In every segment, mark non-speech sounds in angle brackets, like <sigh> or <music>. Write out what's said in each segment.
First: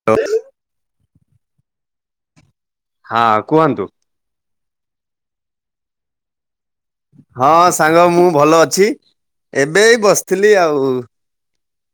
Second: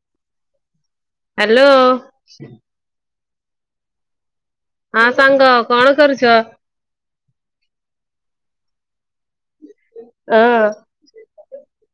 <unintelligible> Hello. ହଁ କୁହନ୍ତୁ। ହଁ ସାଙ୍ଗ କଣ କରୁଛ? ହଁ ସାଙ୍ଗ ମୁଁ ଭଲ ଅଛି। ଏବେ ବସିଥିଲି ହଁ ଆଉ।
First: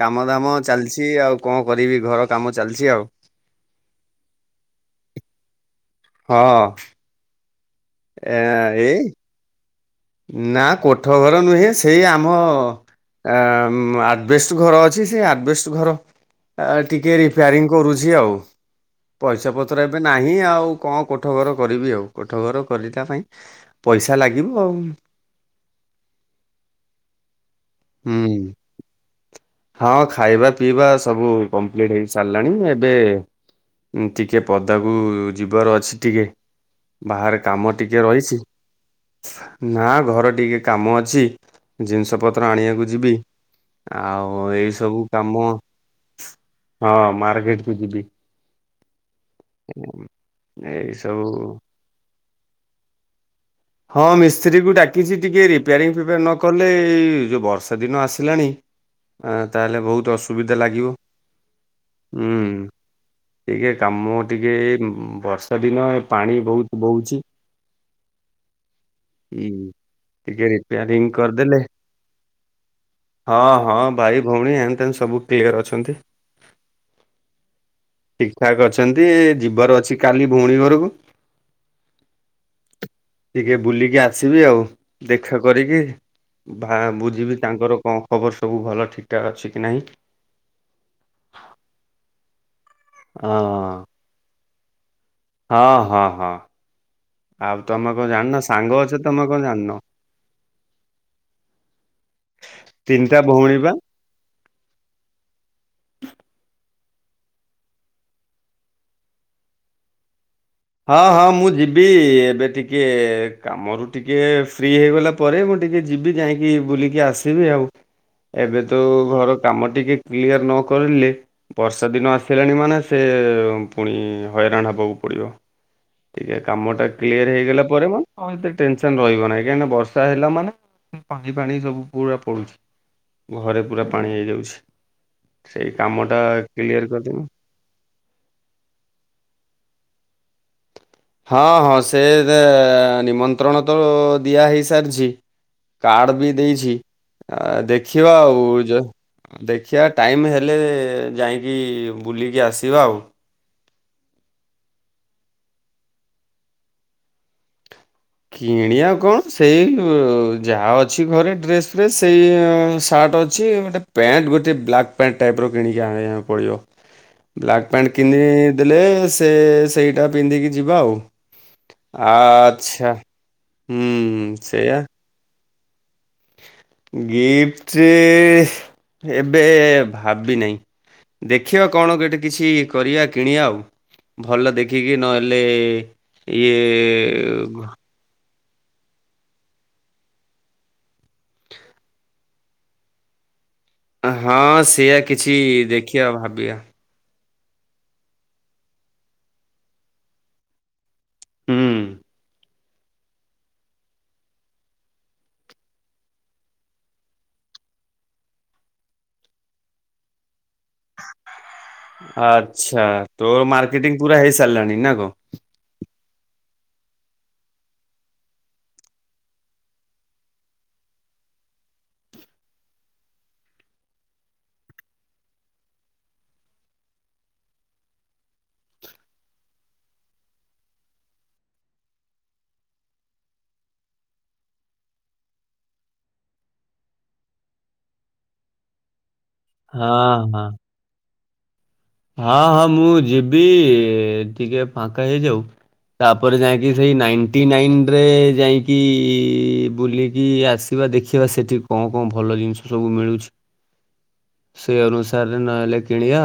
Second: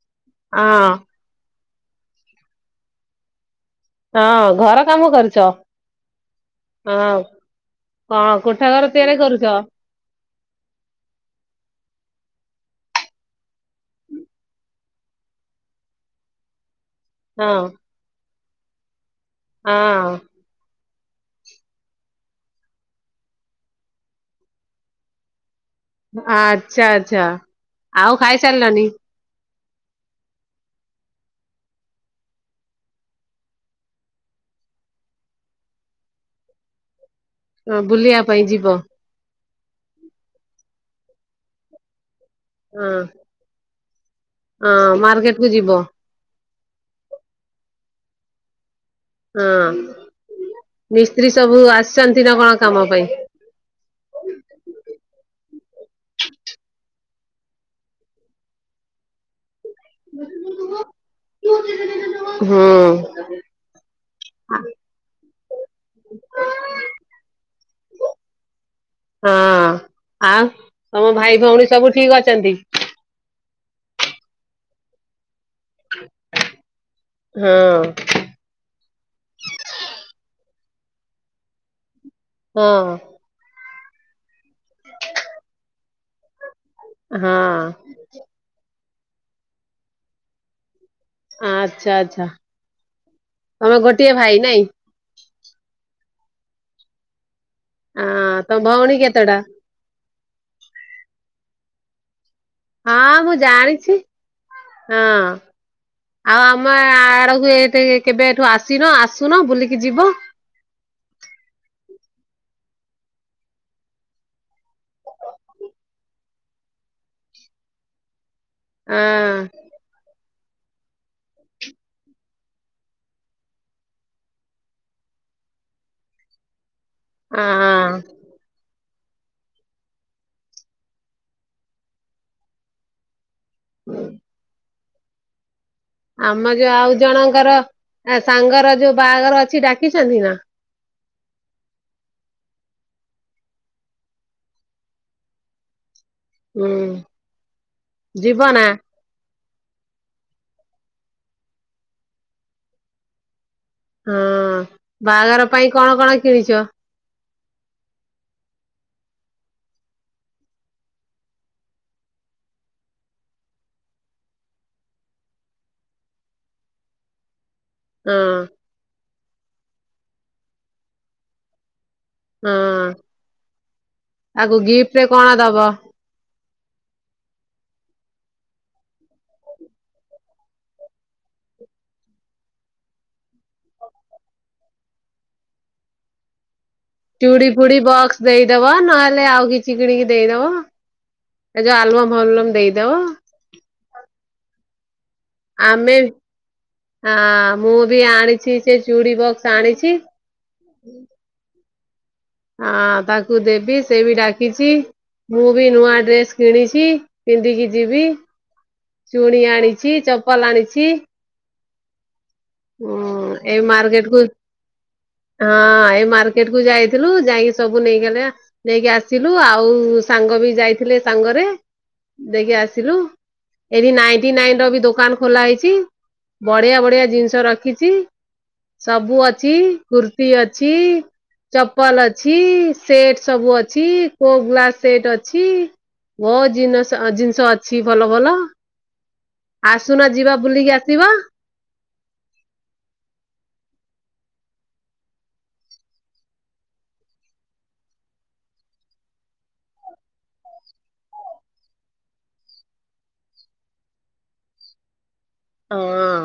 କାମଦାମ ହଁ ଚାଲିଛି ଆଉ। କଣ କରିବି ଘର କାମ ଚାଲିଛି ଆଉ। ହଁ ଘର କାମ କରୁଛ। ହଁ। ହଁ କଣ ଏ କୋଠା ଘର ଏଇ ତିଆରି କରୁଛ? ନା କୋଠ ଘର ନୁହେଁ ସେଇ ଆମ- ଆ ଆଜବେଷ୍ଟ ଘର ଅଛି। ସେ ଆଜବେଷ୍ଟ ଘର- ଆ ଟିକେ ହଁ ରିପେୟାରିଂ କରୁଛି ଆଉ ପଇସା ପତ୍ର ଏବେ ହଁ ନାହିଁ ଆଉ। କଣ କୋଠ ଘର କରିବି ଆଉ କୋଠ ଘର କରିବା ପାଇଁ ପଇସା ଲାଗିବ ଆଉ। ଆଚ୍ଛା-ଆଚ୍ଛା ଆଉ ହୁଁ। ଖାଇସାରିଲନି? ହଁ ଖାଇବା ପିଇବା ସବୁ କମ୍ପ୍ଲିଟ୍ ହେଇ ସାରିଲାଣି ଏବେ ଟିକେ ପଦାକୁ ଯିବାର ଅଛି ଟିକେ ବାହାର କାମ ଟିକେ ବୁଲିବା ରହିଛି। ପାଇଁ ଯିବ ନା ଘର ଟିକେ କାମ ଅଛି ଜିନିଷ ପତ୍ର ଆଣିବାକୁ ହଁ ଯିବି। ଆଉ ଏଇ ହଁ ସବୁ ମାର୍କେଟ କାମ କୁ ଯିବ ହଁ ମାର୍କେଟକୁ ଯିବି। ହଁ ମିସ୍ତ୍ରୀ ସବୁ ଆସିଚନ୍ତି ନା କଣ କାମ ପାଇଁ? ହଁ ମିସ୍ତ୍ରୀକୁ ଡାକିଚି ଟିକେ ରିପେୟାରିଂ ଫିପେୟାର ନକଲେ ଏଇ ଯୋଉ ବର୍ଷା ଦିନ ଆସିଲାଣି ଆ ତାହେଲେ ବହୁତ୍ ଅସୁବିଧା ଲାଗିବ। ହୁଁ। ଟିକେ କାମ ଟିକେ ବର୍ଷା ଦିନ ପାଣି ବହୁତ୍ ବହୁଚି ହୁଁ ହଁ। ଆଉ ଟିକେ ତମ ରିପୋରିଂ ଭାଇ କରିଦେଲେ ଭଉଣୀ ସବୁ ଠିକ ଅଛନ୍ତି? ହଁ-ହଁ ଭାଇ ଭଉଣୀ ଏନ୍ ତେନ୍ ସବୁ କ୍ଲିୟର ଅଛନ୍ତି ହଁ ଠିକ୍ ଠିକ୍ ଠାକ୍ ଅଛନ୍ତି ଯିବାର ଅଛି କାଲି ଭଉଣୀ ଘରକୁ ହଁ। ଟିକେ ବୁଲିକି ଆସିବି ଆଉ ଦେଖା କରିକି ବା ହଁ ବୁଝିବି ତାଙ୍କର କଣ ଖବର ସବୁ ଭଲ ଠିକ୍ ଠାକ୍ ଅଛି କି ନାହିଁ। ଆଚ୍ଛା-ଆଚ୍ଛା। ହଁ-ହଁ-ହଁ-ହଁ। ଆଉ ତମେ କଣ ହଁ ଜାଣିନ ତମ ସାଙ୍ଗ ଭଉଣୀ ଅଛି ତମେ କେତେଟା? କଣ ଜାଣିନ। ହଁ ତିନିଟା ମୁଁ ଭଉଣୀ ବା। ଜାଣିଛି ହଁ। ଆଉ ଆମେ ଆଡକୁ ଏଇଠି କେବେ ଏଠୁ ଆସିନ ଆସୁନ ବୁଲିକି ଯିବ? ହଁ-ହଁ ମୁଁ ଯିବି ଏବେ ଟିକେ କାମରୁ ଟିକେ ଫ୍ରି ହେଇଗଲା ପରେ ମୁଁ ଟିକେ ଯିବି ଯାଇଁକି ବୁଲିକି ଆସିବି ଆଉ ଏବେ ତ ହଁ ଘରକାମ ଟିକେ କ୍ଲିୟର ନ କରିଲେ ବର୍ଷା ଦିନ ଆସିଲାଣି ମାନେ ସେ ପୁଣି ହଇରାଣ ହେବାକୁ ପଡ଼ିବ। ଟିକେ କାମ ଟା କ୍ଲିୟର ହେଇଗଲା ପରେମ ହଁ ଆଉ ଏତେ ଟେ ସନ୍ ରହିବ ନାହିଁ କାହିଁକି ବର୍ଷ ହେଲା ମାନେ ପାଣି ଫାଣି ସବୁ ପୁରା ପଡ଼ୁଚି। ଘରେ ପୁରା ପାଣି ହେଇଯାଉଚି ସେଇ କାମ ଆମ ଯୋଉ ଆଉ ଜଣଙ୍କର ଆ ସାଙ୍ଗର ଯୋଉ ବାହାଘର ଅଛି ଡାକିଚନ୍ତି ନା? ହଁ-ହଁ ସେ <unintelligible> ନିମନ୍ତ୍ରଣ ତ ଦିଆହେଇ ସାରିଚି କାର୍ଡବି ହୁଁ ଦେଇଚି ଆ ଦେଖିବା ଯିବ ଆଉ ନା ଯ ଦେଖିୟା ଟାଇମ୍ ହେଲେ ଯାଇଁକି ବୁଲିକି ଆସିବା ଆଉ। ହଁ ବାହାଘର ପାଇଁ କଣ-କଣ କିଣିଚ? କିଣିବା କଣ ସେଇ ଯାହା ଅଛି ଘରେ ଡ୍ରେସ୍ ଫ୍ରେସ୍ ସେଇ ସାର୍ଟ ଅଛି ଗୋଟେ ପ୍ୟାଣ୍ଟ ଗୋଟେ ବ୍ଲାକ୍ ପ୍ୟାଣ୍ଟ ଟାଇପ୍ ର କିଣିକି ଆଣିବାକୁ ପଡ଼ିବ। <inaudible> ବ୍ଲାକ୍ ପ୍ୟାଣ୍ଟ ହଁ କିନିଦେଲେ ସେ ସେଇଟା ପିନ୍ଧିକି ଯିବା ଆଉ। ହଁ ଆଚ୍ଛା। ହୁଁ ତାକୁ ସେଇଆ ଗିଫ୍ଟ୍ ରେ କଣ ଦବ? ଗିଫ୍ଟ୍ ରେ ଏବେ ଭାବିନାହିଁ। ଦେଖିବା କଣ ଗୋଟେ କିଛି କରିଆ କିଣିଆ ଆଉ। ଭଲ ଦେଖିକି ନହେଲେ ଇଏ ଚୁଡ଼ି ଫୁଡ଼ି ବକ୍ସ୍ ଦେଇଦବ ନହେଲେ ଆଉ କିଛି କିଣିକି ଦେଇଦବ। ଏ ଯଉ ଆଲବମ୍ ଭଲମ୍ ଦେଇଦବ। ହଁ ସେଇଆ କିଛି ଆମେ ଦେଖିବା ଭାବିବା। ହଁ ମୁଁ ବି ଆଣିଚି ସେ ଚୁଡି ବକ୍ସ୍ ଆଣିଚି। ହୁଁ। ଅଁ- ତାକୁଦେବି ସେ ବି ଡାକିଚି। ମୁଁ ବି ନୂଆ ଡ୍ରେସ୍ କିଣିଚି ପିନ୍ଧିକି ଯିବି। ଚୁଡି ଆଣିଚି ଚପଲ୍ ଆଣିଚି। ଆଚ୍ଛା ତୋର ଏଇ ମାର୍କେଟିଙ୍ଗ୍ ମାର୍କେଟ କୁ ପୁରା ହେଇ ସାରିଲାଣି ନା କଣ? ହଁ ଏଇ ମାର୍କେଟ କୁ ଯାଇଥିଲୁ ଯାଇକି ସବୁ ନେଇଗଲେ ନେଇକି ଆସିଲୁ ଆଉ ସାଙ୍ଗ ବି ଯାଇଥିଲେ ସାଙ୍ଗରେ ଦେଇକି ଆସିଲୁ। ଏଇଠି ନାଇନ୍ଟି ନାଇନ୍ ବି ଦୋକାନ ଖୋଲା ହେଇଚି ବଢିଆ ବଢିଆ ଜିନି <unintelligible> ରଖିଚି ସବୁ ଅଛି କୁର୍ତି ଅଛି। ଚପଲ୍ ଅଛି ସେଟ୍ ସବୁ ଅଛି କୋ ଗ୍ଲାସ୍ ସେଟ୍ ଅଛି। ବହୁତ୍ ଜିନଷ- ଜିନିଷ ଅଛି ଭଲ ଭଲ। ହଁ ଆସୁନ ଯିବା ହଁ ବୁଲିକି ଆସିବ। ହଁ ହଁ ମୁଁ ଯିବି ଟିକେ ଫାଙ୍କା ହେଇଯାଉ। ତାପରେ ଯାଇକି ସେଇ ନାଇଣ୍ଟି ନାଇନ୍ ରେ ଯାଇକି ବୁଲିକି ଆସି ଯିବା ଦେଖିବା ସେଠି କଣ କଣ ଭଲ ଜିନିଷ ସବୁ ମିଳୁଚି। <inaudible> ସେଇ ଅନୁସାରେ ହଁ ନହେଲେ କିଣିବା।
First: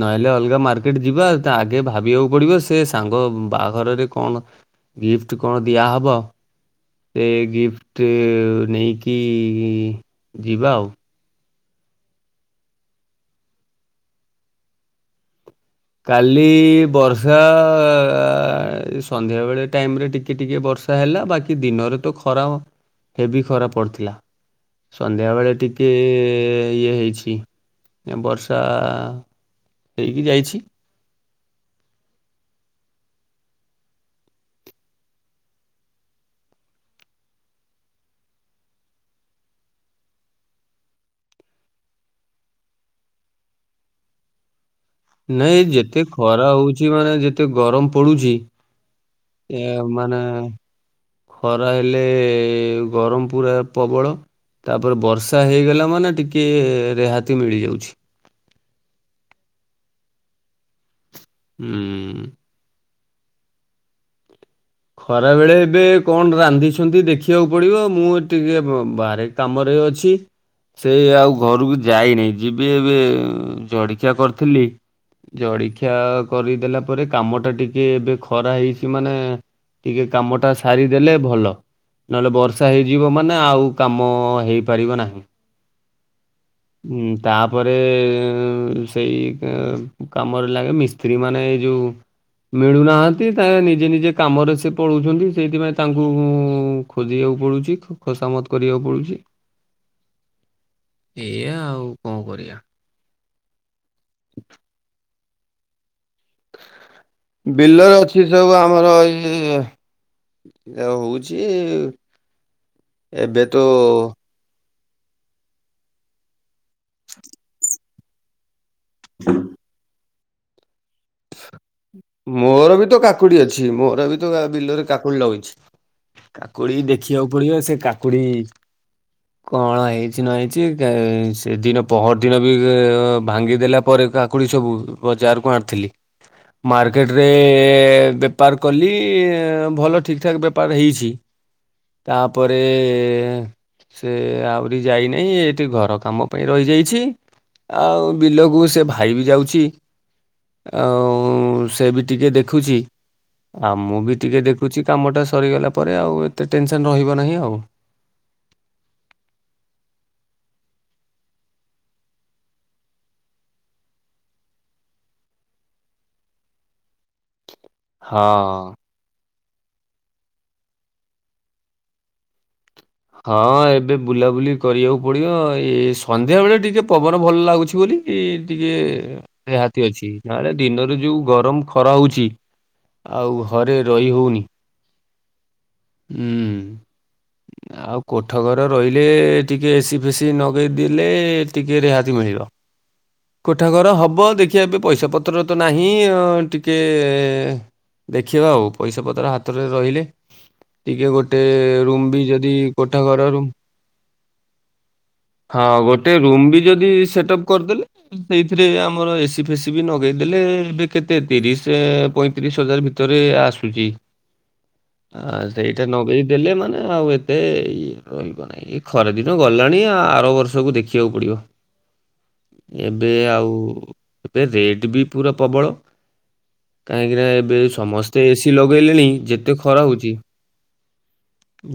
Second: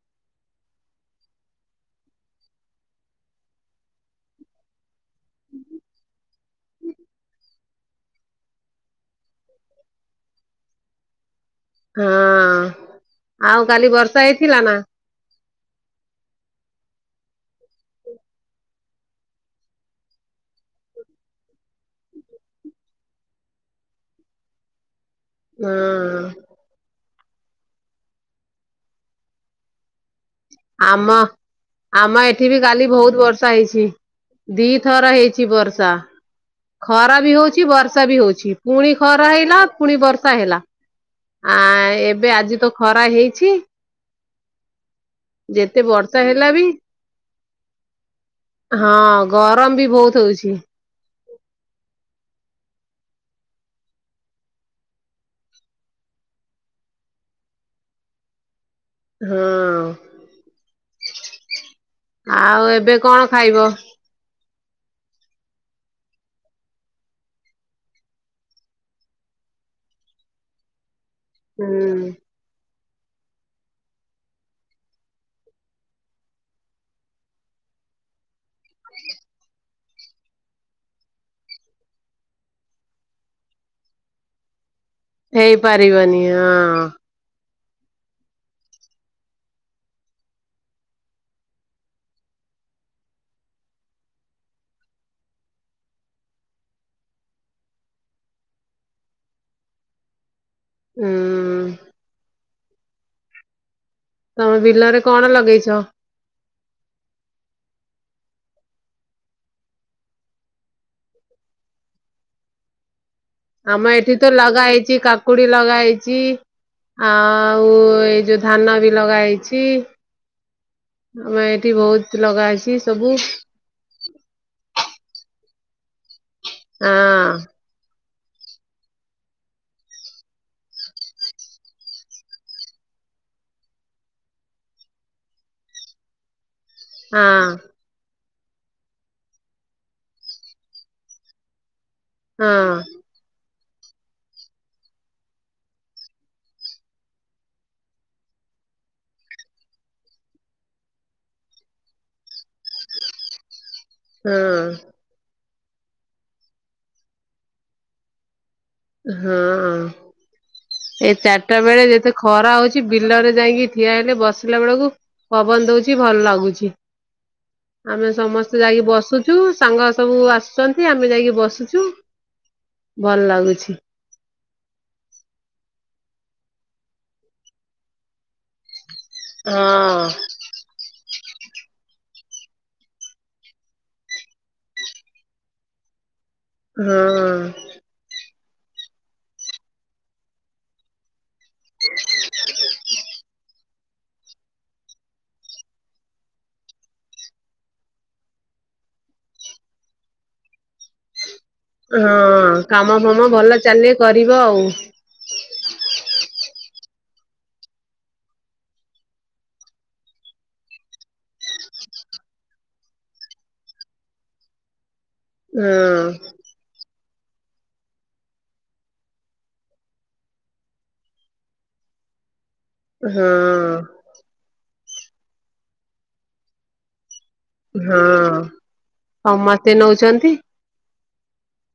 ନହେଲେ ଅଲଗା ମାର୍କେଟ ଯିବା ଆଗେ ଭାବିବାକୁ ପଡିବ ସେ ସାଙ୍ଗ ବାହାଘରରେ କଣ <inaudible> ଗିଫ୍ଟ୍ କଣ ଦିଆହବ। ଏ ଗିଫ୍ଟ୍ ନେଇକି ଯିବା ଆଉ। ହଁ ଆଉ କାଲି ବର୍ଷା ହେଇଥିଲା ନା? କାଲି ବର୍ଷା ସନ୍ଧ୍ୟା ବେଳେ ଟାଇମ୍ ରେ ଟିକେ ଟିକେ ବର୍ଷା ହେଲା ବାକି ଦିନରେ ତ ଖରା ହେବି ଖରା ପଡିଥିଲା। ସନ୍ଧ୍ୟା ବେଳେ ଟିକେ ହଁ ଇଏ ହେଇଛି। ଏଁ-ବର୍ଷା ହେଇକି ଯାଇଛି। ଆମ ଆମ ଏଠି ବି କାଲି ବହୁତ୍ ବର୍ଷା ହେଇଚି ଦିଥର ହେଇଚି ବର୍ଷା। ଖରା ବି ହଉଚି ବର୍ଷା ବି ହଉଚି ପୁଣି ଖରା ହେଇଲା ପୁଣି ବର୍ଷା ହେଲା। ଆଁ -ଏବେ ଆଜି ତ ଖରା ହେଇଚି। ନାଇଁ ଯେତେ ବର୍ଷା ଖରା ହେଲା ବି ହଉଚି ମାନେ ଯେତେ ଗରମ୍ ପଡୁଚି। ହଁ ଗରମ୍ ବି ବହୁତ ହଉଚି। ଖରା ହେଲେ ଗରମ୍ ପୁରା ପ୍ରବଳ। ତାପରେ ବର୍ଷା ହେଇଗଲା ମାନେ ଟିକେ ରିହାତି ମିଳିଯାଉଛି। ହଁ। ହୁଁ। ଆଉ ଏବେ କଣ ଖାଇବ? ଖରା ବେଳେ ଏବେ କଣ ରାନ୍ଧିଛନ୍ତି ଦେଖିବାକୁ ପଡିବ ମୁଁ ଟିକେ ବାହାରେ କାମରେ ଅଛି ସେ ଆଉ ଘରକୁ ହୁଁ ଯାଇନାହିଁ। ଯିବି ଏବେ ଉଁ -ଜଳିଖିଆ କରିଥିଲି। ଜଳଖିଆ କରିଦେଲା ପରେ କାମ ଟା ଟିକେ ଏବେ ଖରା ହେଇଚି ମାନେ ଟିକେ କାମଟା ସାରିଦେଲେ ଭଲ। ନଏଲେ ବର୍ଷା ହେଇଯିବ ମାନେ ଆଉ କାମ ହେଇପାରିବ ନାହିଁ। ହେଇପାରିବନି ହଁ। ହୁଁ ତାପରେ ଉଁ-ଉଁ ସେଇ କା କାମରେ ଲାଗେ ମିସ୍ତ୍ରୀ ମାନେ ଏଇ ଯୋଉ ମିଳୁନାହାନ୍ତି ତା <unintelligible> ନିଜେ ନିଜେ କାମରେ ସେ ପଳଉଛନ୍ତି ସେଇଥିପାଇଁ ତାଙ୍କୁ ଉଁ-ଉଁ-ଉଁ ଖୋଜିଆକୁ ପଡ଼ୁଚି ଖୁସାମତ୍ କରିଆକୁ ପଡୁଚି। ହୁଁ ଏଇଆ ଆଉ କଁ କରିଆ? ତମ ବିଲରେ କଣ ଲଗେଇଛ? ବିଲରେ ଅଛି ସବୁ ଆମର ଏଇ <unintelligible> ଇଏ ହଉଚି ଏବେ ତ ଆମ ଏଠି ତ ଲାଗା ହେଇଚି କାକୁଡି ଲଗା ହେଇଚି ଆଉ ଏଇ <unintelligible> ଧାନ ବି ଲଗା ହେଇଚି ଆମ ଏଠି ବହୁତ୍ ଲଗା ହେଇଛି ସବୁ। ଛି ମୋର ବି ତ <unintelligible> ବିଲରେ କାକୁଡି ଲଗେଇଛି କାକୁଡି ଦେଖିଆକୁ ହଁ ପଡିବ ସେ କା କୁଡ଼ି କଣ ହେଇଛି ନ ହେଇଛି ଗାଏଁ ସେଦିନ ପହରଦିନ ବି ଭାଙ୍ଗିଦେଲା ପରେ କାକୁଡ଼ି ସବୁ ବଜାରକୁ ଆଣିଥିଲି ମାର୍କେଟ୍ ରେ ହଁ ଏ-ଏ ବେ ପାର୍ କଲି <unintelligible> ଭଲ ଠିକ୍ ଠାକ୍ ବେପାର୍ ହେଇଛି। ତାପରେ ହଁ ଏ-ଏ-ଏଁ ସେ ଆଉରି ଯାଇନାଇଁ ଏଠି ଘର କାମ ପାଇଁ ରହିଯାଇଛି। ଆଉ ବିଲକୁ ସେ ଭାଇ ବି ଯାଉଛି ଆଉ ସେ ବି ଟିକେ ଦେଖୁଛି ଆଉ ମୁଁ ବି ଟିକେ ହଁ ଦେଖୁଛି କାମଟା ସରିଗଲା ପରେ ଆଉ ଏତେ ଟେନସନ୍ ରହିବ ନାହିଁ ଆଉ। ହଁ। ଏଇ ଚାର୍ ଟା ବେଳେ ଯେତେ ଖରା ହଉଚି ବିଲରେ ଯାଇଁକି ଠିଆ ହେଲେ ବସିଲା ବେଳକୁ ପବନ୍ ଦଉଚି ଭଲ ଲାଗୁଛି। ଆମେ ସମସ୍ତେ ହଁ। ଯାଇକି ବସୁଚୁ ସାଙ୍ଗ ସବୁ ଆସୁଛନ୍ତି ଆମେ ଯାଇକି ବସୁଚୁ। ହଁ ଏବେ ବୁଲାବୁଲି କରିଆକୁ ପଡିବ ଏ ସନ୍ଧ୍ୟା ବେଳେ ଟିକେ ପବନ ଭଲ ଲାଗୁଛି ବୋଲି ଇ ଟିକେ ସେ ହାତୀ ହଁ ଅଛି ନହେଲେ ଦିନରେ ଯୋଉ ଗରମ୍ ଖରା ହଉଚି ଆଉ ଘରେ ରହି ହଉନି। ଉଁ। ହଁ। କୋଠ ଘର ରହିଲେ ଟିକେ ଏସି ଫେସି ନଗେଇ ଦେଲେ ଟିକେ ରିହାତି ମିଳିବ କୋ ଠା ଘର ହବ ଦେଖିଆ ଏବେ ପଇସା ପତ୍ର ତ ନାହିଁ ଅଁ ଟିକେ ଏ-ଏ-ଏ ଦେଖିବା ଆଉ ପଇସା ପତ୍ର ହାତରେ ରହିଲେ ଟିକେ ଗୋଟେ ରୁମ୍ ବି ହଁ ଯଦି କାମ କୋଠା ଫାମ ଘର ରୁ ଭଲ ଚାଲେ କରିବ ଆଉ ହଁ ଗୋଟେ ରୁମ୍ ବି ଯଦି ସେଟ୍ଅପ୍ କର୍ ଦେଲେ ସେଇଥିରେ ଆମର ଏସି ଫେସି ବି ନଗେଇ ଦେଲେ ଏବେ କେତେ ତିରିଶି ପଇଁତିରିଶି ହଜାର୍ ଭି ତରେ ଆସୁଚି ଆଁ ହଁ ସେଇଟା ନଗେଇ ଦେଲେ ମାନେ ଆଉ ଏତେ ଇ ରହିବ ନାଇଁ। ଏ ଖରାଦିନ ଗଲାଣି ଆ ଆର ବର୍ଷକୁ ଦେଖିବାକୁ ପଡ଼ିବ। <inaudible> ଏବେ ହଁ ଆଉ ଏବେ ରେଟ୍ ବି ପୁରା ପବଳ କାହିଁକି ନା ଏ ବେ ସମସ୍ତେ ହଁ ଏସିି ଲଗେଇଲେଣି ଯେତେ ସମସ୍ତେ ଖରା ହୋଉଛି। ନଉଛନ୍ତି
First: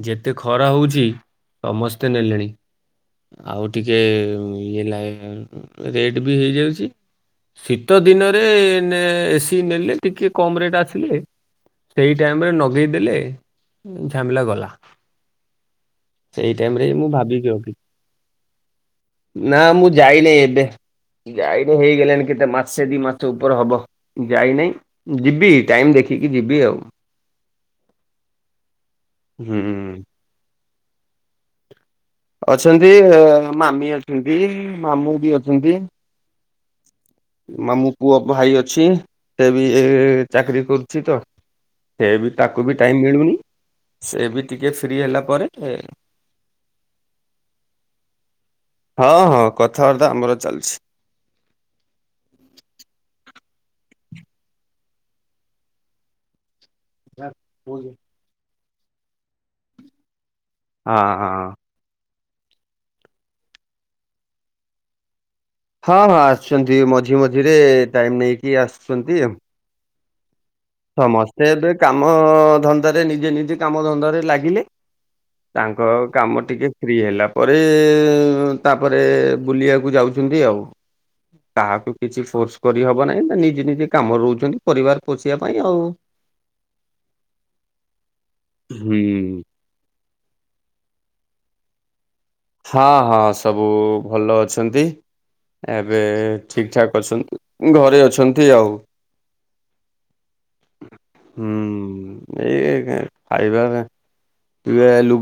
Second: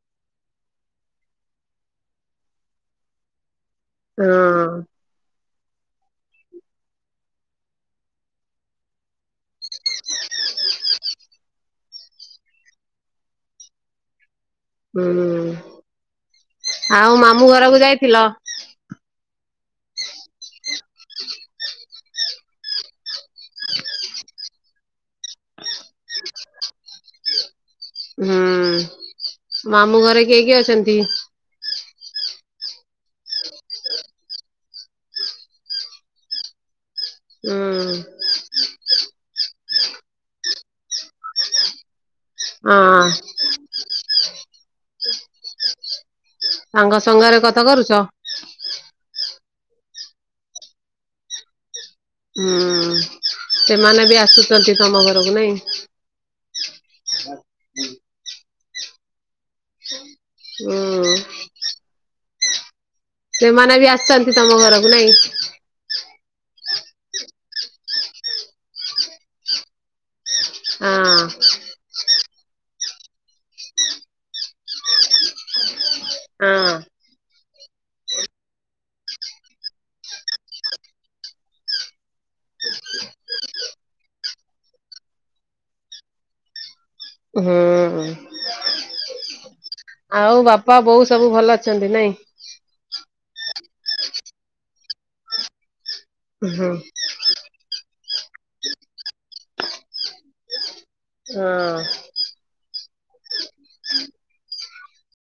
ଯେତେ ଖରା ହୋଉଛି ସମସ୍ତେ ନେଲେଣି। ଆଉ ଟିକେ ହଁ ଇଏ ଲାଏ ରେଟ ବି ହେଇଯାଉଛି। ଶୀତ ଦିନରେ ଏନେ ଏସିି ନେଲେ ଟିକେ କମ୍ ରେଟ୍ ଆସିଲେ ସେଇ ଟାଇମ୍ ରେ ନଗେଇଦେଲେ ଉଁ ଝାମ୍ ଲା ଗଲା। ହୁଁ, ସେଇ ଟାଇମ୍ ରେ ମୁଁ ଆଉ ମାମୁଁ ଘରକୁ ଯାଇଥିଲ? ନାଁ ମୁଁ ଯାଇନେଇ ଏବେ। ଜାଇନି ହେଇଗଲାଣି କେତେ ମାସେ ଦି ମାସେ ଉପର ହବ। ଯାଇନାହିଁ ଯିବି ଟାଇମ୍ ଦେଖିକି ଯିବି ଆଉ। ହୁଁ, ମାମୁଁ ହୁଁ। ଘରେ କିଏ କିଏ ଅଛନ୍ତି? ଅଛନ୍ତି, ଆ ମାମି ଅଛନ୍ତି, ମାମୁଁ ବି ଅଛନ୍ତି। ହୁଁ ମାମୁଁ ପୁଅ ଭାଇ ଅଛି, ସେ ବି ଏ ଚାକିରୀ କରୁଛି ତ ସେବି ତାକୁ ବି ଟାଇମ୍ ହଁ ମିଳୁନି, ସେ ବି ଟିକେ ଫ୍ରି ହେଲା ପରେ ଏ ସାଙ୍ଗ ସାଙ୍ଗାରେ କଥା କରୁଛ? ହଁ ହଁ କଥାବାର୍ତ୍ତା ଆମର ଚାଲିଛି। ହୁଁ ସେମାନେ ବି ଆସୁଚନ୍ତି ତମ ଘରକୁ ନାଇଁ? <unintelligible> ହୁଁ। ସେମାନେ ବି ଆସିଥାନ୍ତି ତମ ଘରକୁ ନାଇଁ? ହଁ ହଁ ଆସୁଛନ୍ତି, ମଝି ମଝିରେ ଟାଇମ୍ ନେଇକି ଆସୁଛନ୍ତି। ହଁ ସମସ୍ତେ ଏବେ କାମ ଧନ୍ଦାରେ ନିଜେ ନିଜେ କାମ ଧନ୍ଦାରେ ଲାଗିଲେ। ତାଙ୍କ କାମ ଟିକେ ହଁ ଫ୍ରି ହେଲା ପରେ ତାପରେ ବୁଲିଆକୁ ଯାଉ ହିନ୍ଦି ଆଉ। କାହାକୁ କିଛି ଫୋର୍ସ କରିହବ ନାହିଁ ନା ନିଜେ ନିଜେ କାମରେ ରହୁଛନ୍ତି ପରିବାର ପୋଷ୍ ଇଆ ପାଇଁ ଆଉ, ହୁଁ ହୁଁ। ଆଉ ବାପା, ବୋଉ ସବୁ ଭଲ ଅଛନ୍ତି ନାଇଁ? ହଁ ହଁ ସବୁ ଭଲ ଅଛନ୍ତି, ଏବେ ଠିକ୍ ହୁଁ ଠାକ୍ ଅଛନ୍ତି। ଘରେ ଅଛନ୍ତି ଆଉ, ହଁ ହୁଁ। <unintelligible>